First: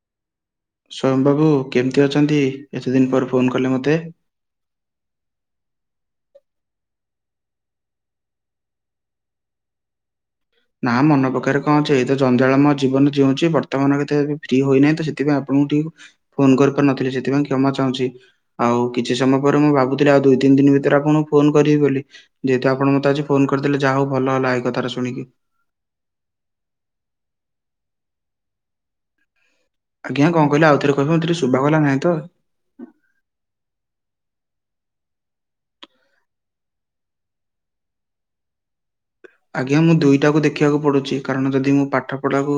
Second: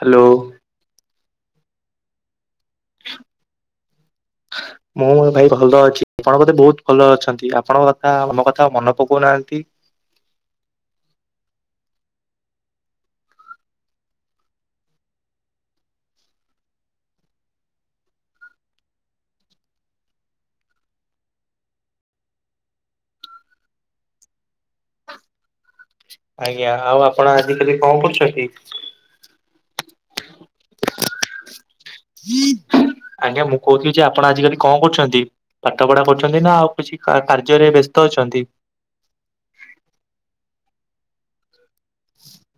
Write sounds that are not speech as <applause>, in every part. Hello. Swayam ବାବୁ କେମିତି ଅଛନ୍ତି ଏତେ ଦିନ ପରେ ଫୋନ କଲେ ମୋତେ? ହ ମୁଁ ଭାଇ ଭଲ ଅଛି ଆପଣ ବଧେ ବହୁତ ଭଲ ଅଛନ୍ତି ଆପଣଙ୍କ କଥା ଆମ କଥା ମନେ ପକଉନାହାଁନ୍ତି। ନା ମନେ ପକେଇବାରେ କଣ ଅଛି ଏଇ ତ ଜଞ୍ଜାଳ ମୟ ଜୀବନ ଜିଉଞ୍ଚି ବର୍ତ୍ତମାନ ବି ଏତେ ଏବେ ଫ୍ରି ହୋଇନାହିଁ ତ ସେଥିପାଇଁ ଆପଣଙ୍କୁ ଟିକ ଫୋନ କରିପାରୁନଥିଲି ସେଥିପାଇଁ କ୍ଷମା ଚାହୁଁଛି। ଆଉ କିଛି ସମୟ ପରେ ମୁଁ ଭାବୁଥିଲି ଆଉ ଦୁଇ ତିନି ଦିନ ଭିତରେ ଆପଣଂକୁ ଫୋନ କରିବି ବୋଲି। ଯେହେତୁ ଆପଣ ମତେ ଆଜି ଫୋନ କରିଦଲେ ଜାହା ହଉ ଭଲ ହେଲା ଏଇ କଥାଟା ଶୁିଣିକି। ଆଜ୍ଞା ଆଉ ଆପଣ ଆଜିିକାଲି କଣ କରୁଛନ୍ତି? ଆଜ୍ଞା କଣ କହିଲେ ଆଉଥରେ କହିବେ ମତେ ଟିକେ ଶୁଭାଗଲାନାହିଁ ତ। ଆଜ୍ଞା ମୁଁ କହୁଥିଲି ଯେ ଆପଣ ଆଜିକାଲି କଣ କରୁଛନ୍ତି? ପାଠ ପଢା କରୁଛନ୍ତି ନା ଆଉ କିଛି କାର୍ଯ୍ୟରେ ବ୍ୟସ୍ତ ଅଛନ୍ତି। ଆଜ୍ଞା ମୁଁ ଦୁଇଟାକୁ ଦେଖିବାକୁ ପଡୁଛି କାରଣ ଯଦି ମୁଁ ପାଠ ପଢାକୁ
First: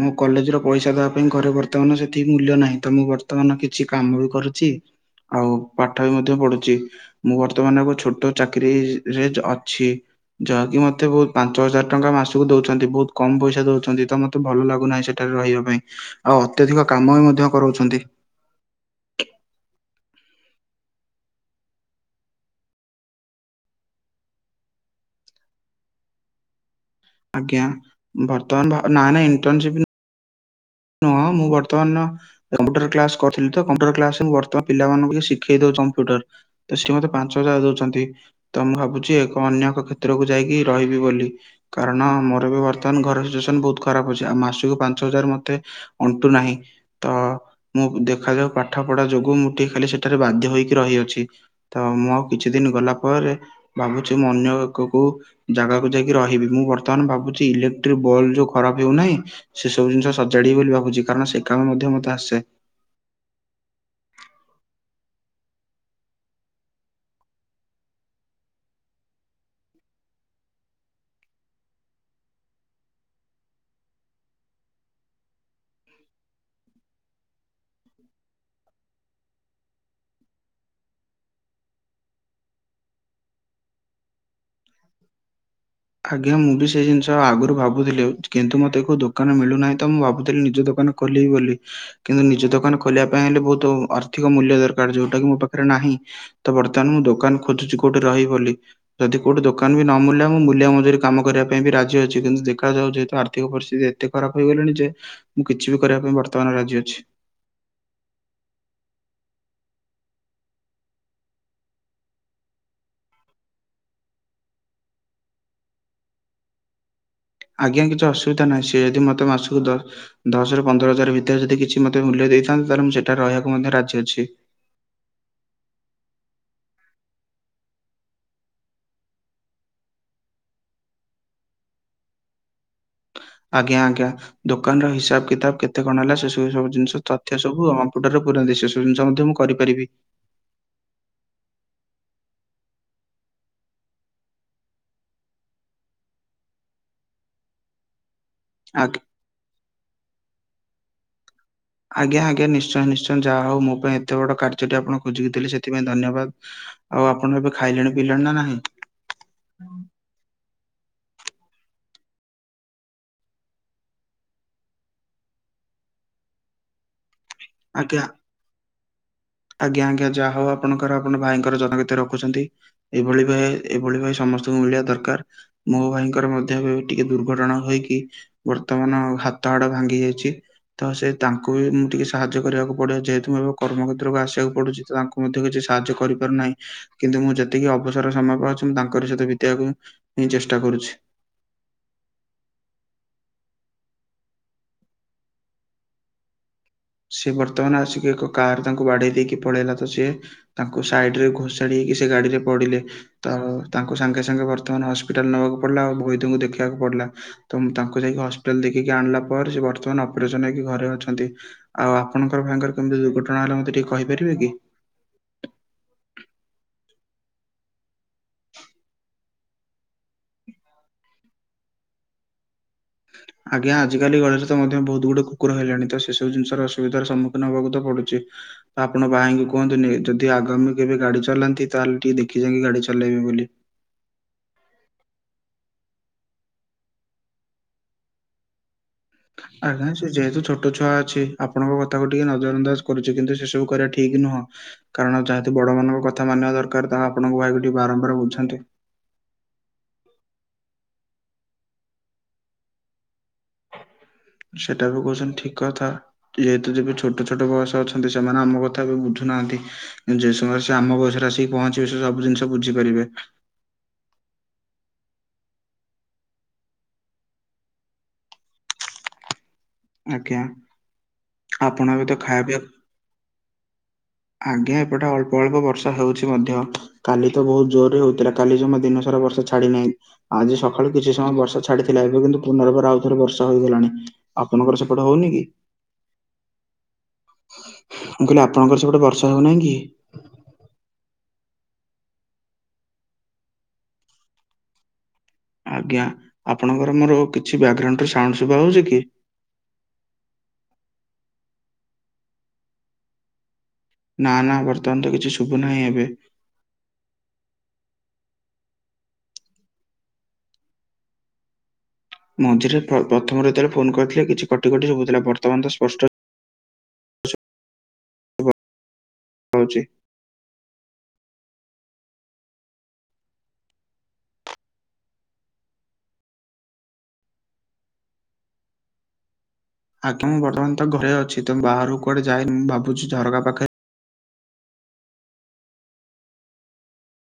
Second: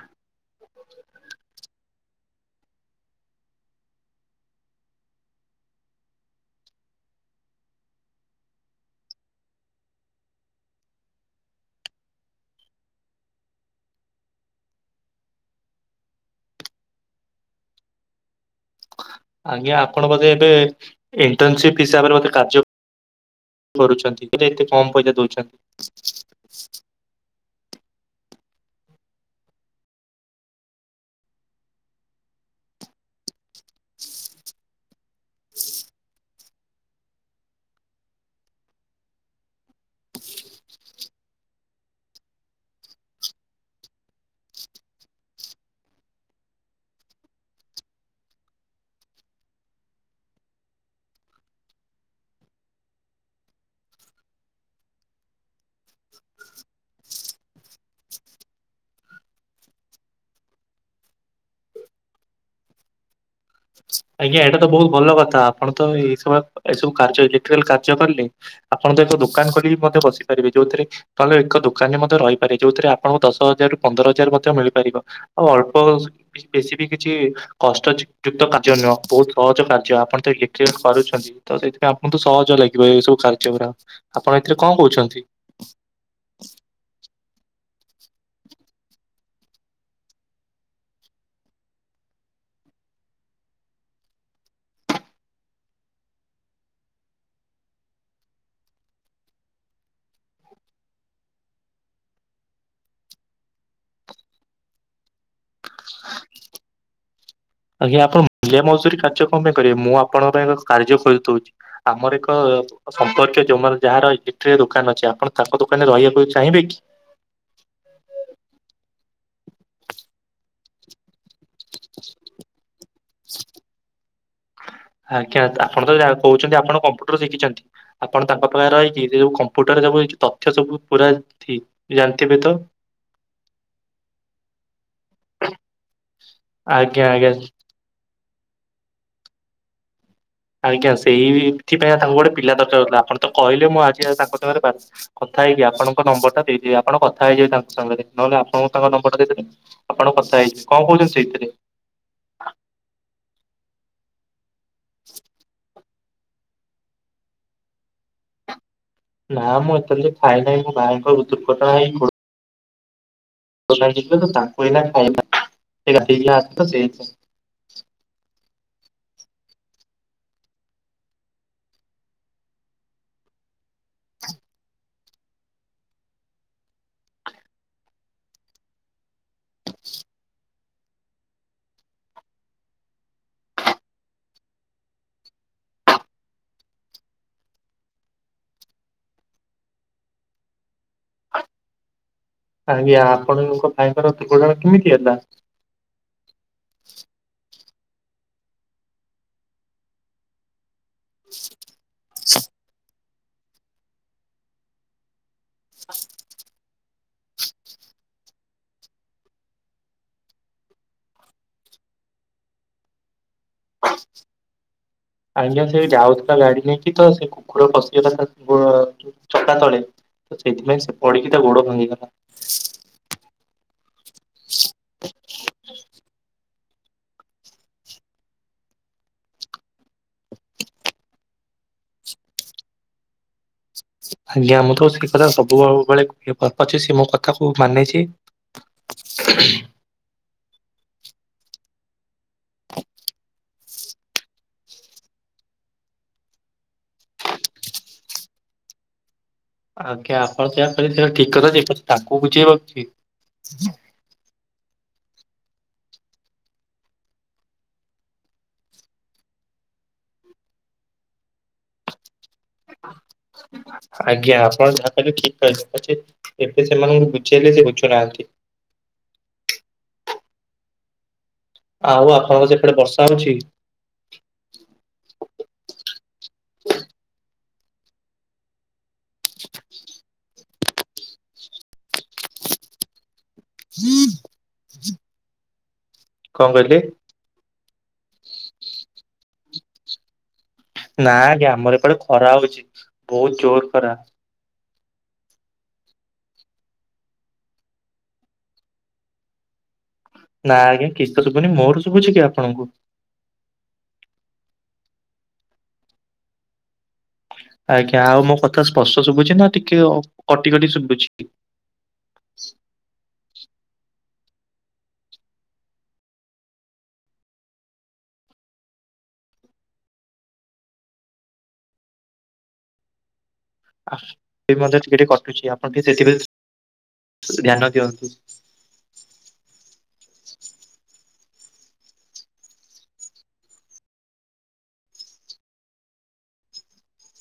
ମୁଁ କଲେଜ ର ପଇସା ଦେବା ପାଇଁ ଘରେ ବର୍ତ୍ତମାନ ସେତିକି ମୂଲ୍ୟ ନାହିଁ ତ ମୁଁ ବର୍ତ୍ତମାନ କିଛି କାମ ବି କରୁଛି ଆଉ ପାଠ ବି ମଧ୍ୟ ପଢୁଛି। ମୁଁ ବର୍ତ୍ତମାନ ଏକ ଛୋଟ ଚାକିରିୀରେ ଅଛି। ଯାହାକି ମୋତେ ବହୁତ ପାଞ୍ଚ ହଜାର ଟଙ୍କା ମାସକୁ ଦଉଛନ୍ତି ବହୁତ କମ ପଇସା ଦଉଛନ୍ତି ତ ମତେ ଭଲ ଲାଗୁନାହିଁ ସେଠ ସେଠାରେ ରହିବା ପାଇଁ ଆଉ ଅତ୍ୟଧିକ କାମ ବି ମଧ୍ୟ କରଉଛନ୍ତି। ଆଜ୍ଞା ଆପଣ ବୋଧେ ଏବେ ଇଣ୍ଟନସିପ ହିସାବରେ ବୋଧେ କାର୍ଯ୍ୟ କରୁଛନ୍ତି ତେବେ ଏତେ କମ ପଇସା ଦଉଛନ୍ତି। ଆଜ୍ଞା ବର୍ତ୍ତମାନ ନା ନା ଇଣ୍ଟନସିପ ନୁ ନୁଁହ ମୁଁ ବର୍ତ୍ତମାନ କମ୍ପୁଟର କ୍ଲାସ କରିଥିଲିତ କମ୍ପ୍ୟୁଟର କ୍ଲାସମୁଁ ବର୍ତ୍ତ ପିଲାମାନଙ୍କୁବି ଶିଖେଇ ଦଉଚି କମ୍ପ୍ୟୁଟର। ତ ସିଏ ମତେ ପାଞ୍ଚ ହଜାର ଦଉଛନ୍ତି। ତ ମୁଁ ଭାବୁଛି ଏକ ଅନ୍ୟ ଏକ କ୍ଷେତ୍ରକୁ ଯାଇକି ରହିବି ବୋଲି। କାରଣ ମୋର ବି ବର୍ତ୍ତମାନ ଘର ସିଚୁଏସନ ବହୁତ ଖରାପ ଅଛି ଆଉ ମାସକୁ ପାଞ୍ଚ ହଜାର ମତେ ଅଣ୍ଟୁ ନାହିଁ। ତ ମୁଁ ଦେଖାଯାଉ ପାଠ ପଢା ଯୋଗୁଁ ମୁଁ ଟିକେ ଖାଲି ସେଠାରେ ବାଧ୍ୟ ହୋଇକି ରହିଅଛି। ତ ମୁଁ ଆଉ କିଛି ଦିନ ଗଲା ପରେ ଭାବୁଛି ମୁଁ ଅନ୍ୟ ଏକକୁ ଜାଗାକୁ ଯାଇକି ରହିବି ମୁଁ ବର୍ତମାନ ଭାବୁଛି ଇଲେକ୍ଟ୍ରିକ ବଲ୍ ଯୋଉ ଖରାପ ହେଉନାହିଁ ସେ ସବୁ ଜିନିଷସ ସଜାଡ଼ିବି ବୋଲି ଭାବୁଛି କାରଣ ସେ କାମ ମଧ୍ୟ ମତେ ଆସେ। ଆଜ୍ଞା ଏଇଟା ତ ବହୁତ ଭଲ କଥା ଆପଣ ତ ଏଇ ସୁ ଏ ସବୁ କାର୍ଯ୍ୟଇଲେକ୍ଟ୍ରିକାଲ କାର୍ଯ୍ୟ କଲେ ଆପଣ ତ ଏକ ଦୋକାନ କରିକି ମଧ୍ୟ ବସିପାରିବେ ଯୋଉଥିରେ ତାହେଲେ ଏକ ଦୋକାନରେ ମଧ୍ୟ ରହିପାରେ ଯୋଉଥିରେ ଆପଣଙ୍କୁ ଦଶ ହଜାରରୁୁ ପନ୍ଦର ହଜାର ମଧ୍ୟ ମିଳିପାରିବ। ଆଉ ଅଳ୍ପ ବେଶୀ ବି କିଛି କଷ୍ଟଯୁକ୍ତ କା କାର୍ଯ୍ୟ ନୁହଁ ବହୁତ ସହଜ କାର୍ଯ୍ୟ ଆପଣତ ହିଟ୍ରେଲ କରୁଛନ୍ତି। ତ ସେଇଥିପାଇଁ ଆପଣଙ୍କୁୁତ ସହଜ ଲାଗିବ ଏଇ ସବୁ କାର୍ଯ୍ୟ ଗୁରାକ ଆପଣ ଏଥିରେ କଣ କହୁଛନ୍ତି? ଆଜ୍ଞା ମୁଁ ବି ସେଇ ଜିନିଷ ଆଗରୁ ଭାବୁଥିଲି କିନ୍ତୁ ମୋତେ କଉ ଦୋକାନ ମିଳୁନାହିଁ ତ ମୁଁ ଭାବୁଥିଲି ନିଜ ଦୋକାନ ଖୋଲିବି ବୋଲି। କିନ୍ତୁ ନିଜ ଦୋକାନ ଖୋଲିବା ପାଇଁ ହେଲେ ବହୁତୁ ଆର୍ଥିକ ମୂଲ୍ୟ ଦରକାର, ଯୋଉଟା କିି ମୋ ପାଖରେ ନାହିଁ। ତ ବର୍ତ୍ତମାନ ମୁଁ ଦୋକାନ ଖୋଜୁଛି କୋଉଠି ରହିିବ ବୋଲି, ଯଦି କୋଉଠି ଦୋକାନ ବି ନ ମିଳିଲା ମୁଁ ମୁ ମୁଲିଆ ମଜୁରୀ କାମ କରିବା ପାଇଁ ବି ରାଜି ଅଛି, କିନ୍ତୁ ଦେଖାଯାଉ ଯେହେତୁ ଆର୍ଥିକ ପରିସ୍ଥିତି ଏତେ ଖରାପ ହୋଇଗଲାଣି ଯେ ମୁଁ କିଛି ବି କରିବା ପାଇଁ ବର୍ତ୍ତମାନ ରାଜି ଅଛି। ଆଜ୍ଞା ଆପଣ ମୁଲିଆ ମଜୁରୀ କାର୍ଯ୍ୟ କଣ ପାଇଁ କରିବେ ମୁଁ ଆପଣଙ୍କ ପାଇଁ ଏବେ କାର୍ଯ୍ୟ ଖୋଜି ଦଉଛି। ଆମର ଏକ ସମ୍ପର୍କୀୟ ଯୋଉ ମୋର ଯାହାର ଇଲେକ୍ଟ୍ରିକ୍ ଦୋକାନ ଅଛି, ଆପଣ ତାଙ୍କ ଦୋକାନରେ ରହିବାକୁ ଚାହିଁବେ କି? ଆଜ୍ଞା କିଛି ଅସୁବିଧା ନାହିଁ। ସିଏ ଯଦି ମୋତେ ମାସକୁ ଦ- ଦଶରୁ ପନ୍ଦର ହଜାର ଭି ତରେ ଯଦି କିଛି ମୋତେ ମୂଲ୍ୟ ଦେଇଥାନ୍ତେ। ତାହେଲେ ମୁଁ ସେଠାରେ ରହିବାକୁ ମଧ୍ୟ ରାଜି ଅଛି। ଆଜ୍ଞା ତଶଆପଣ ତ ଯା କହୁଛନ୍ତି ଆପଣ କମ୍ପୁଟର ଶିଖିଛନ୍ତି। ଆପଣ ତାଙ୍କ ପାଖରେ ରହିକି ଯେଉ କମ୍ପୁଟରରେ ସବୁ ଏଇ ଯେ ତଥ୍ୟ ସବୁ ପୁରା ଠିକ୍ ଯେ ଜାଣି ଥିବେ ତ? ଆଜ୍ଞା, ଆଜ୍ଞା ଦୋକାନର ହିସାବ କିତାବ କେତେ କଣ ହେଲା ସେ ସବୁ ସବୁ ଜିନିଷ ଆଜ୍ଞା ଆଜ୍ଞା। ତଥ୍ୟ ସବୁ ହଁ କମ୍ପୁଟରର ପୁରାନ୍ତି ସେ ସବୁ ଜିନିଷ ମଧ୍ୟ ମୁଁ କରିପାରିବି। ଆଜ୍ଞା ସେଇଥିପାଇଁ ତାଙ୍କୁ ଗୋଟେ ପିଲା ଦରକାର ହଉଥିଲା, ଆପଣ ତ କହିଲେ ମୁଁ ଆଜି <inaudible> ତାଙ୍କ ସାଙ୍ଗରେ <inaudible> କଥା ହେଇକି ଆପଣଙ୍କ ନମ୍ବର୍ ଟା ଦେଇ ଦେବି, ଆପଣ କଥା ହେଇଯିବେ ତାଙ୍କ ସାଙ୍ଗରେ। ନହେଲେ ଆ ମୁଁ ତାଙ୍କ ନମ୍ବର୍ ଟା ଦେଇଦେବି ଆପଣ କଥା ହେଇଯିବେ, କଣ କହୁଛନ୍ତି ସେଇଥିରେ? ଆଜ୍ଞା, ଆଜ୍ଞା ନିଶ୍ଚୟ ନିଶ୍ଚୟ ଯାହା ହଉ ମୋ ପାଇଁ ଏତେ ବଡ଼ କାର୍ଯ୍ୟଟି ଆପଣ ଖୋଜିକି ଦେଲେ ସେଥିପାଇଁ ଧନ୍ୟବାଦ। ଆଉ ଆପଣ ଏବେ ଖାଇଲେଣି ପିଇଲେଣି ନା ନାହିଁ? ନା ମୁଁ ଏକ୍ଚୁଲି ରେ ଖାଇ ନାହିଁ, ମୋ ଭାଇଙ୍କ ରୁ ଦୁର୍ଘଟଣା ହେଇ <unintelligible> ତ ତାଙ୍କେ ଯିବେ ତ ତାଙ୍କୁ ଏଇନା ଖାଇବା ସେ ଗାଧେଇକି ଆସେ ତ ସେଇଥିପାଇଁ। ଆଜ୍ଞା। ଆଜ୍ଞା, ଆଜ୍ଞା ଯାହା ହଉ ଆପଣଙ୍କର ଆପଣ ଭାଇଙ୍କର ଯତ୍ନ କେତେ ରଖୁଛନ୍ତି। ଏଭଳି ଭା- ଏଭଳି ଭାଇ ସମସ୍ତଙ୍କୁ ମିଳିବା ଦରକାର। ମୋ ଭାଇଙ୍କର ମଧ୍ୟ ବି ଟିକେ ଦୁର୍ଘଟଣା ହୋଇକି ବର୍ତ୍ତମାନ ହା ତ ହାଡ଼ ଭାଙ୍ଗି ଯାଇଛି, ତ ସେ ତାଙ୍କୁ ବି ମୁଁ ଟିକେ ସାହାଯ୍ଯ କରିବାକୁ ପଡ଼ିବ। ଯେହେତୁ ମୁଁ ଏବେ କର୍ମକ୍ଷେତ୍ରକୁ ଆସିବାକୁ ପଡୁଚି, ତ ତାଙ୍କୁ ମଧ୍ୟ କିଛି ସାହାଯ୍ୟ କରିପାରୁନାହିଁ। କିନ୍ତୁ ମୁଁ ଯେତିକି ଅବସର ସମୟ ପାଉଛି ମୁଁ ତାଙ୍କରି ସହିତ ବିତେଇବାକୁ ମୁଁ ହିଁ ଚେଷ୍ଟା କରୁଛି। ଆଜ୍ଞା, ଆପଣଙ୍କ ଭାଇଙ୍କର ଦୁର୍ଘଟଣା କେମିତି ହେଲା? ସିଏ ବର୍ତ୍ତମାନ ଆସିକି ଏକ କାର୍ ତାଙ୍କୁ ବାଡ଼େଇ ଦେଇକି ପଳେଇଲା ତ ସିଏ ତାଙ୍କୁ ସାଇଡ୍ ରେ ଘୋଷାଡ଼ି ହେଇକି ସେ ଗାଡ଼ିରେ ପଡ଼ିଲେ। ତ ତାଙ୍କୁ ସାଙ୍ଗେ ସାଙ୍ଗେ ବର୍ତ୍ତମାନ ହସ୍ ପିଟାଲ୍ ନବାକୁ ପଡ଼ିଲା, ଆଉ ବଇଧଙ୍କୁ ଦେଖିବାକୁ ପଡ଼ିଲା। ତ ମୁଁ ତାଙ୍କୁ ଯାଇକି ହସ୍ପିଟାଲ୍ ଦେଖେଇକି ଆଣିଲା ପରେ ସେ ବର୍ତ୍ତମାନ ଅପରେସନ୍ ହେଇକି ଘରେ ଅଛନ୍ତି। ଆଉ ଆପଣଙ୍କର ଭାଇଙ୍କର କେମିତି ଦୁର୍ଘଟଣା ହେଲା ମୋତେ ଟିକେ କହିପାରିବେ କି? ଆଜ୍ଞା ସେ ଯାଉଥୁଲା ଗାଡ଼ି ନେଇକି ତ ସେ କୁକୁର ପଶିଗଲା ତା ଗୋଡ଼ ଚକା ତଳେ ତ ସେଇଥିପାଇଁ ସେ ପଡ଼ିକି ତା ଗୋଡ଼ ଭାଙ୍ଗିଗଲା। ଆଜ୍ଞା, ଆଜିକାଲି ଗଳିରେ ତ ମଧ୍ୟ ବହୁତ ଗୁଡ଼େ କୁକୁର ହେଲେଣି, ତ ସେସବୁ ଜିନିଷ ର ଅସୁବିଧାର ସମ୍ମୁଖୀନ ହବାକୁ ତ ପଡୁଛି। ଆପଣ ଭାଇଙ୍କୁ କୁହନ୍ତୁ ନି- ଯଦି ଆଗାମୀ କେବେ ଗାଡ଼ି ଚଳାନ୍ତି ତାହେଲେ ଟିକେ ଦେଖି ଚାହିଁକି ଗାଡ଼ି ଚଳେଇବେ ବୋଲି। ଆଜ୍ଞା ମୁଁ ତ ସେ କଥା ସବୁବ ବେଳେ କୁହେ ପ-ପଛେ ସିଏ ମୋ କଥା କୁ ମାନିଛି। ହେଲେ ସେ ଯେହେତୁ ଛୋଟ ଛୁଆ ଅଛି ଆପଣଙ୍କ କଥାକୁ ଟିକେ ନଜର ଅନ୍ଦାଜ କରୁଛି, କିନ୍ତୁ ସେ ସବୁ କରିବା ଠିକ୍ ନୁହଁ। କାରଣ ଯେହେତୁ ବଡ଼ ମାନଙ୍କ କଥା ମାନିବା ଦରକାର ତାହା ଆପଣଙ୍କ ଭାଇ ଟିକେ ବାରମ୍ବାର ବୁଝାନ୍ତୁ। ଆଜ୍ଞା ଆପଣ ଯାହା କହିଲେ ସେଟା ଠିକ୍ କଥା ଯେ କିନ୍ତୁ ତାକୁ ବୁଝେଇବ କିଏ। ସେଟା ବି କହୁଛନ୍ତି ଠିକ୍ କଥା। ଯେହେତୁ ଯେବେ ଛୋଟ ଛୋଟ ବୟସ ଅଛନ୍ତି ସେମାନେ ଆମ କଥା ଏବେ ବୁଝୁ ନାହାନ୍ତି। ଯଉ ସମୟରେ ସେ ଆମ ବୟସରେ ଆସିକି ପହଞ୍ଚିବେ, ସେ ସବୁ ଜିନିଷ ବୁଝିପାରିବେ। ଆଜ୍ଞା। ଆପଣ ଯାହା କହିଲେ ଠିକ୍ କହିଲେ। ଏବେ ସେମାନଙ୍କୁ ବୁଝେଇଲେ ସେ ବୁଝୁନାହାନ୍ତି। ଆଜ୍ଞା। ଆପଣ ଏବେ ଆଉ ତ ଖାଇବା ଆପଣଙ୍କର ପିଇବା ସେପଟେ ବର୍ଷା ହଉଚି। ଆଜ୍ଞା। ଏପଟେ ଅଳ୍ପ ଅଳ୍ପ ବର୍ଷା ହେଉଚି ମଧ୍ୟ। କାଲି ତ ବହୁତ ଜୋରରେ ହଉଥିଲା। କାଲି ଜମା ଦିନରେ ସାରା ବର୍ଷା ଛାଡ଼ି ନାହିଁ। ଆଜି ସକାଳୁ କିଛି ସମୟ ବର୍ଷା ଛାଡ଼ି ଥିଲା। ଏବେ କିନ୍ତୁ ପୁନର୍ବାର ଆଉ ଥରେ ବର୍ଷା ହୋଇଗଲାଣି। ଆପଣଙ୍କର ସେପଟେ ହଉନି କି? କଣ କହିଲେ? ମୁଁ କହିଲି ଆପଣଙ୍କ ର ସେପଟେ ବର୍ଷା ହଉନାହିଁ କି? ନାଁ ଆଜ୍ଞା, ଆମର ଏପଟେ ଖରା ହଉଚି ବହୁତ୍ ଜୋରେ ଖରା। ଆଜ୍ଞା। ଆପଣଙ୍କର ମୋର କିଛି ବ୍ୟାଗଗ୍ରାଉଣ୍ଡରେ ସାଉଣ୍ଡ ସୁଭା ଯାଉଚି କି? ନା ଆଜ୍ଞା କିଛିତ ଶୁଭୁନି। ମୋର ଶୁଭୁଛି କି ଆପଣଙ୍କୁ? ନା ନା ବର୍ତ୍ତମାନ ତ କିଛି ଶୁଭୁ ନାହିଁ ଏବେ। ଆଜ୍ଞା। ଆଉ ମୋ କଥା ସ୍ପଷ୍ଟ ଶୁଭୁଚି ନା ଟିକେ ଅ କଟି କଟି ଶୁଭୁଚି? ମଝିରେ ପ୍ର ପ୍ରଥମରେ ଯେତବେଳେ ଫୋନ କରିଥିଲେ କିଛି କଟି କଟି ଶୁଭୁଥିଲା। ବର୍ତ୍ତମାନ ତ ସ୍ପଷ୍ଟ <unintelligible> ହଉଚି। <unintelligible> ମଧ୍ୟ ଟିକେ ଟିକେ କଟୁଚି ଆପଣ ଟିକେ ସେଥିପାଇଁ ଧ୍ୟାନ ଦିଅନ୍ତୁ। ଆଜ୍ଞା, ମୁଁ ବର୍ତ୍ତମାନ ତ ଘରେ ଅଛି। ତ ବାହାରକୁ କୁଆଡେ ଯାଇନି। ମୁଁ ଭାବୁଚି ଝରକା ପାଖେ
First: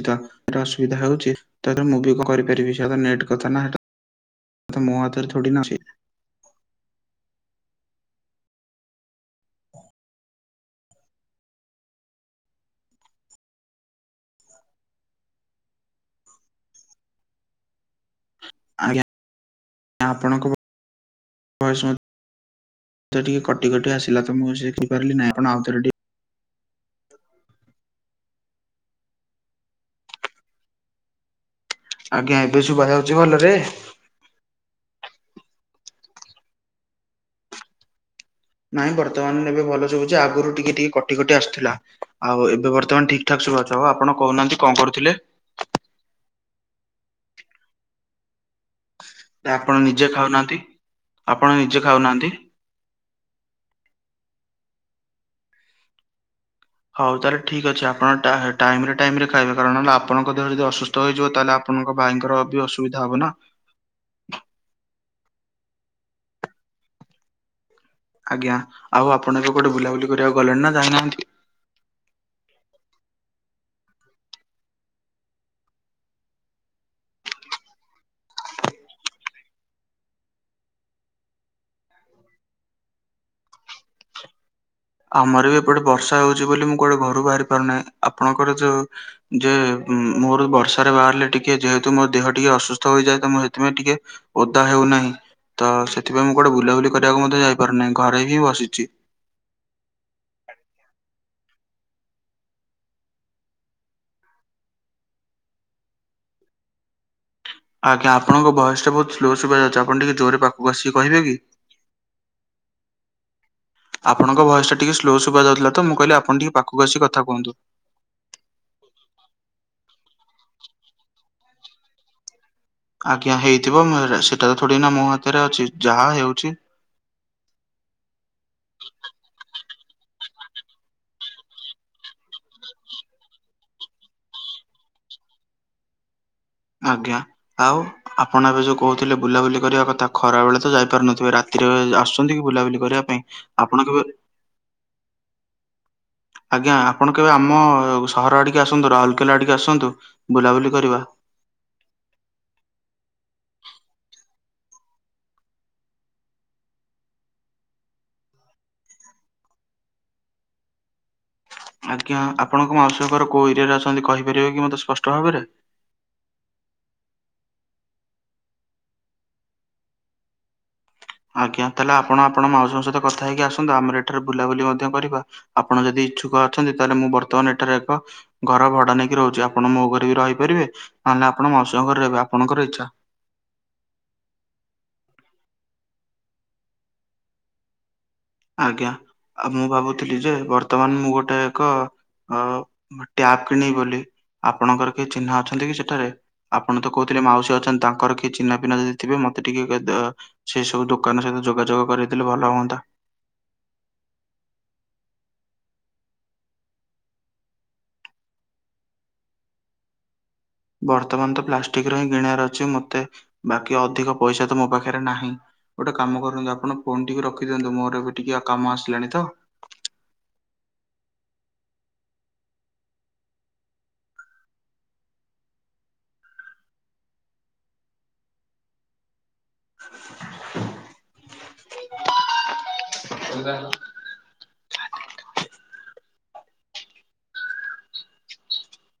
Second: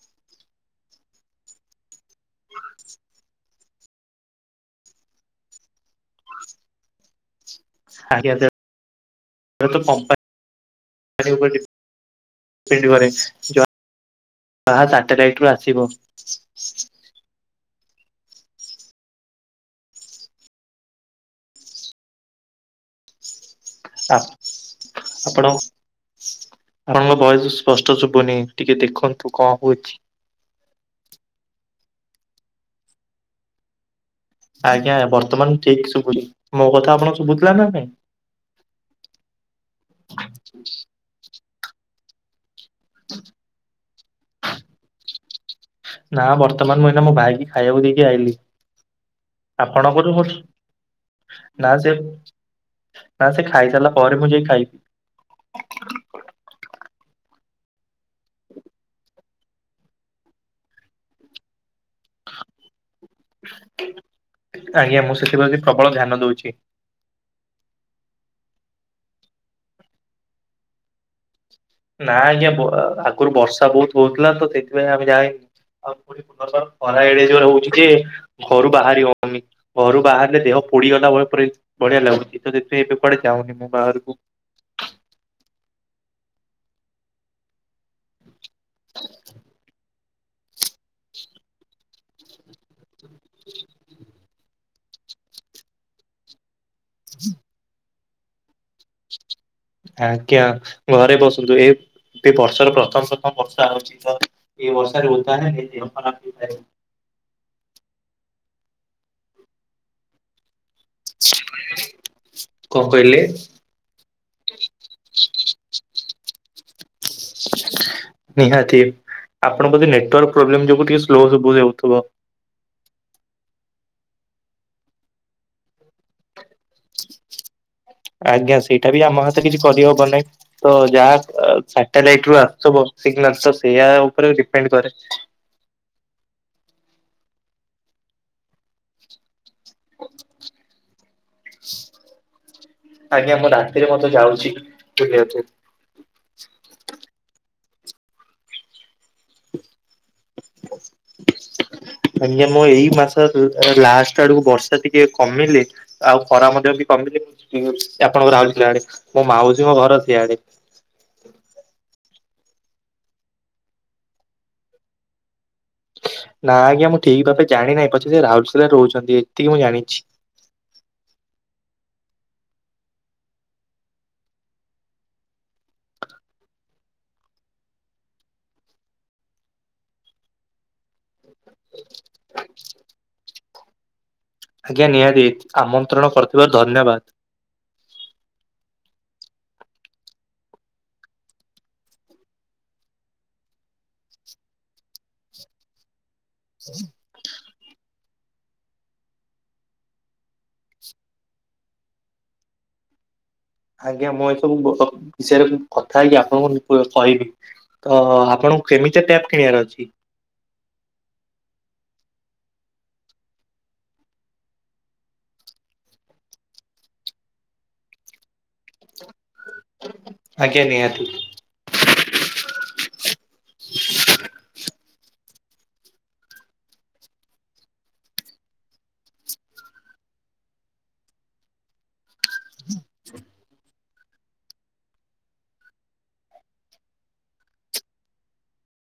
<unintelligible> ଅସୁବିଧା ହଉଚି ତ ଏଥିରେ ମୁଁ ବି କଣ କରିପାରିବି, ସେତ ନେଟ୍ କଥା ନା। ତ ମୋ ହାତରେ ଥୋଡି ନା ଅଛି। <unintelligible> <unintelligible> ଯାହା ସାଟେଲାଇଟ୍ ରୁ ଆସିବ। ଆଜ୍ଞା। ଆ ଆପଣଙ୍କ ଭଏସ୍ ମତେ ଟିକେ କଟ କଟି କଟି ଆସିଲା ତ, ମୁଁ ସିଖିପାରିଲି ନାହିଁ ଆପଣ ଆଉଥରେ ଟିକେ ଆପଣଙ୍କ ଭଏଶ୍ ସ୍ପଷ୍ଟ ଶୁଭୁନି। ଟିକେ ଦେଖନ୍ତୁ କଣ ହଉଚି। ଆଜ୍ଞା ଏବେ ଶୁଭା ଯାଉଚି ଭଲରେ? ଆଜ୍ଞା। ବର୍ତ୍ତମାନ ଠିକି ଶୁଭୁଚି। ମୋ କଥା ଆପଣଙ୍କୁ ଶୁଭୁଥିଲା ନା ନାଇଁ? ନାଇଁ ବର୍ତ୍ତମାନ ଏବେ ଭଲ ଶୁବୁଚି। ଆଗୁରୁ ଟିକେ ଟିକେ କଟି କଟି ଆସୁଥିଲା। ଆଉ ଏବେ ବର୍ତ୍ତମାନ ଠିକ୍ ଠାକ୍ ସୁବା ଯାଉଚି। ଆଉ ଆପଣ କହୁନାହାନ୍ତି କଣ କରୁଥିଲେ? ନା ବର୍ତ୍ତମାନ ମୁଁ ଏଇନା ମୋ ଭାଇକି ଖାଇବାକୁ ଦେଇକି ଆଇଲିି। ଆପଣ ଆପଣଙ୍କ ନିଜେ ଠୁ ମୁଁ ଶୁ ଖାଉନାହାନ୍ତି। ଆପଣ ନା ନିଜେ ସେ ଖାଉନାହାନ୍ତି। ନା ସେ ଖାଇ ସାରିଲା ପରେ ମୁଁ ଯାଇ ଖାଇବି। ହଉ ତାହେଲେ ଠିକ୍ ଅଛି ଆପଣ ଟା ଟାଇମ ରେ ଟାଇମ ରେ ଖାଇବେ କାରଣ ହେଲା ଆପଣଙ୍କ ଦେହ ଯଦି ଅସୁ ସ୍ଥ ହେଇଯିବ ତାହେଲେ ଆପଣଙ୍କ ଭାଇଙ୍କର ବି ଅସୁବିଧା ହବ ନା। ଆଜ୍ଞା ମୁଁ ସେଥିପ୍ରତି ପ୍ରବଳ ଧ୍ୟାନ ଦଉଚି। ଆଜ୍ଞା। ଆଉ ଆପଣ ଏବେ କୁଆଡେ ବୁଲାବୁଲି କରିବାକୁ ଗଲେଣି ନା ଯାଇନାହାନ୍ତି? ନା ଆଜ୍ଞା ବ ଆଗୁରୁ ବର୍ଷା ବହୁତ ହଉଥିଲା ତ ସେଥିପାଇଁ ଆମେ ଯାଇନୁ। ଆଉ ପୁଣି ଖରା ଏଡେ ଜୋରେ ହଉଚି ଯେ ଘରୁ ବାହାରି ହଉନି। ଘରୁ ବାହାରିଲେ ଦେହ ପୋଡିଗଲା ଭ ପରି ଭଳିଆ ଲାଗୁଚି। ତ ସେଥିପାଇଁ ଏବେ କୁଆଡେ ଯାଉନି ମୁଁ ବାହାରକୁ। ଆମର ବି ଏପଟେ ବର୍ଷା ହଉଚି ବୋଲି ମୁଁ କୁଆଡେ ଘରୁ ବାହାରି ପାରୁନାହିଁ। ଆପଣଙ୍କର ଯୋଉ ଯେ ଉଁ ମୋର ବର୍ଷାରେ ବାହାରିଲେ ଟିକେ ଯେହେତୁ ମୋ ଦେହ ଟିକେ ଅସୁସ୍ଥ ହୋଇଯାଏ, ତ ମୁଁ ହେଥିପାଇଁ ଟିକେ ଓଦା ହେଉନାହିଁ। ତ ସେଥିପାଇଁ ମୁଁ କୁଆଡେ ବୁଲାବୁଲି କରିବାକୁ ମଧ୍ୟ ଯାଇପାରୁନାହିଁ। ଘରେ ହିଁ ବସିଚି। ଆଜ୍ଞା। ଘରେ ବସନ୍ତୁ। ଏ ଏ ବର୍ଷର ପ୍ରଥମ ପ୍ରଥମ ବର୍ଷା ହଉଚି ତ ଏ ବର୍ଷାରେ ଓଦା ହେଲେ ଦେହଖରାପ ହେଇଥାଏ। ଆଜ୍ଞା ଆପଣଙ୍କ ଭଏସ ଟା ବହୁତ ସ୍ଲୋ ସୁଭା ଯାଉଚି ଆପଣ ଟିକେ ଜୋରେ ପା ଗୋସି କହିବେ କି କଣ କହିଲେ ଆପଣଙ୍କ ଭଏସ ଟା ଟିକେ ସ୍ଲୋ ଶୁଭା ଯାଉଥିଲା ତ ମୁଁ କହିଲି ଆପଣ ଟିକେ ପାଖକୁ ଆସିି କଥା କୁହନ୍ତୁ। ନିହାତି ଆପଣ ବୋଧେ ନେଟୱର୍କ ପ୍ରୋବ୍ଲେମ ଯୋଗୁ ଟିକେ ସ୍ଲୋ ସୁଭୂଜାଉଥିବ। ଆଜ୍ଞା ହେଇଥିବ ମୋର ସେଟା ତ ଥୋଡି ନା ମୋ ହାତରେ ଅଛି ଯାହା ହେଉଛି ଆଜ୍ଞା ସେଇଟା ବି ଆମ ହାତ କିଛି କରିହବ ନାଇଁ। ତ ଯାହା ଅ ସାଟେଲାଇଟ ରୁ ଆସୁଥିବ ସିଗ୍ନାଲ ତ ସେଇୟା ଉପରେ ଡିପେଣ୍ଡ କରେ। ଆଜ୍ଞା ଆଉ ଆପଣ ଏବେ ଯୋଉ କହୁଥିଲେ ବୁଲାବୁଲି କରିବା କଥା ଖରା ବେଳେ ତ ଯାଇପାରୁନଥିବେ ରାତିରେ ଆସୁଛନ୍ତି କି ବୁଲାବୁଲି କରିବା ପାଇଁ ଆପଣ କେବେ ଯାଉଛି। ଠିକ୍ ଅଛି। ଆଜ୍ଞା ଆପଣ କେବେ ଆମ ସହର ଆଡିକି ଆସନ୍ତୁ ରାଉରକେଲା ଆଡିକି ଆସନ୍ତୁ ବୁଲାବୁଲି କରିବା। ଆଜ୍ଞା ମୁଁ ଏଇ ମାସ କୁ ଲାଷ୍ଟ ଆଡକୁ ବର୍ଷା ଟିକେ କମିଲେ ଆଉ ଖରା ମଧ୍ୟ ବି କମିଲେ ଇ ଆପଣଙ୍କ ରାଉଲକେଲା ଆଡ଼େ ମୋ ମାଉସୀଙ୍କ ଘର ସିଆଡେ। ଆଜ୍ଞା ଆପଣଙ୍କ ମାଉସୀ ଘର କୋଉ ଏରିଆରେ ଅଛନ୍ତି କହିପାରିବେ କି ମତେ ସ୍ପଷ୍ଟ ଭାବରେ। ନା ଆଜ୍ଞା ମୁଁ ଠିକ ଭାବେ ଜାଣି ନାହିଁ ପଛେ ସେ ରାଉରକେଲାରେ ରହୁଛନ୍ତି ଏତିକି ମୁଁ ଜାଣିଛି। ଆଜ୍ଞା ତାହେଲେ ଆପଣ ଆପଣ ମାଉସୀଙ୍କ ସହିତ କଥା ହେଇକି ଆସନ୍ତୁ ଆମର ଏଠାରେ ବୁଲାବୁଲି ମଧ୍ୟ କରିବା। ଆପଣ ଯଦି ଇଛୁକ ଅଛନ୍ତି ତାହେଲେ ମୁଁ ବର୍ତ୍ତମାନ ଏଠାରେ ଏକ ଘର ଭଡା ନେଇକି ରହୁଛି ଆପଣ ମୋ ଘରେ ବି ରହିପାରିବେ ଆ ନ ଆପଣ ମାଉସି ଘରେ ରହିବେ ଆପଣଙ୍କର ଇଚ୍ଛା। ଆଜ୍ଞା ନିହାତି ଆମନ୍ତ୍ରଣ କରିଥିବାରୁ ଧନ୍ୟବାଦ। ଆଜ୍ଞା ଆଉ ମୁଁ ଭାବୁଥିଲି ଯେ ବର୍ତ୍ତମାନ ମୁଁ ଗୋଟେ ଏକ ଅ ଟ୍ୟାପ୍ କିଣିବି ବୋଲି ଆପଣଙ୍କର କିଏ ଚିହ୍ନା ଅଛନ୍ତି କି ସେଠାରେ ଆପଣ ତ କହୁ ଥିଲେ ମାଉସୀ ଅଛନ୍ତି ତାଙ୍କର କିଏ ଚିହ୍ନାି ପିହ୍ନା ଯଦି ଥିବେ ମତେ ଟିକେ ଏ ଦ ସେ ସବୁ ଦୋକାନ ସହିତ ଯୋଗାଯୋଗ କରେଇଦେଲେ ଭଲ ହୁଅନ୍ତା। ଆଜ୍ଞା ମୁଁ ଏ ସବୁ ବ ବ ବିଷୟରେ ବି କଥା ହେଇକି ଆପଣଙ୍କୁ ନି ପ କହିବି। ତ ଆପଣଙ୍କୁ କେମିତିଆ ଟ୍ୟାପ୍ କିଣିବାର ଅଛି। ବର୍ତ୍ତମାନ ତ ପ୍ଲାଷ୍ଟିକ ର ହିଁ କିଣିବାର ଅଛି ମତେ ବାକି ଅଧିକ ପଇସା ତ ମୋ ପାଖରେ ନାହିଁ। ଗୋଟେ କାମ କରନନ୍ତୁ ଆପଣ ଫୋନ୍ ଟିକେ ରଖିଦିଅନ୍ତୁ ମୋର ଏବେ ଟିକେ କାମ ଆସିଲାଣି ତ। ଆଜ୍ଞା ନିହାତି। <inaudible> <inaudible> <inaudible>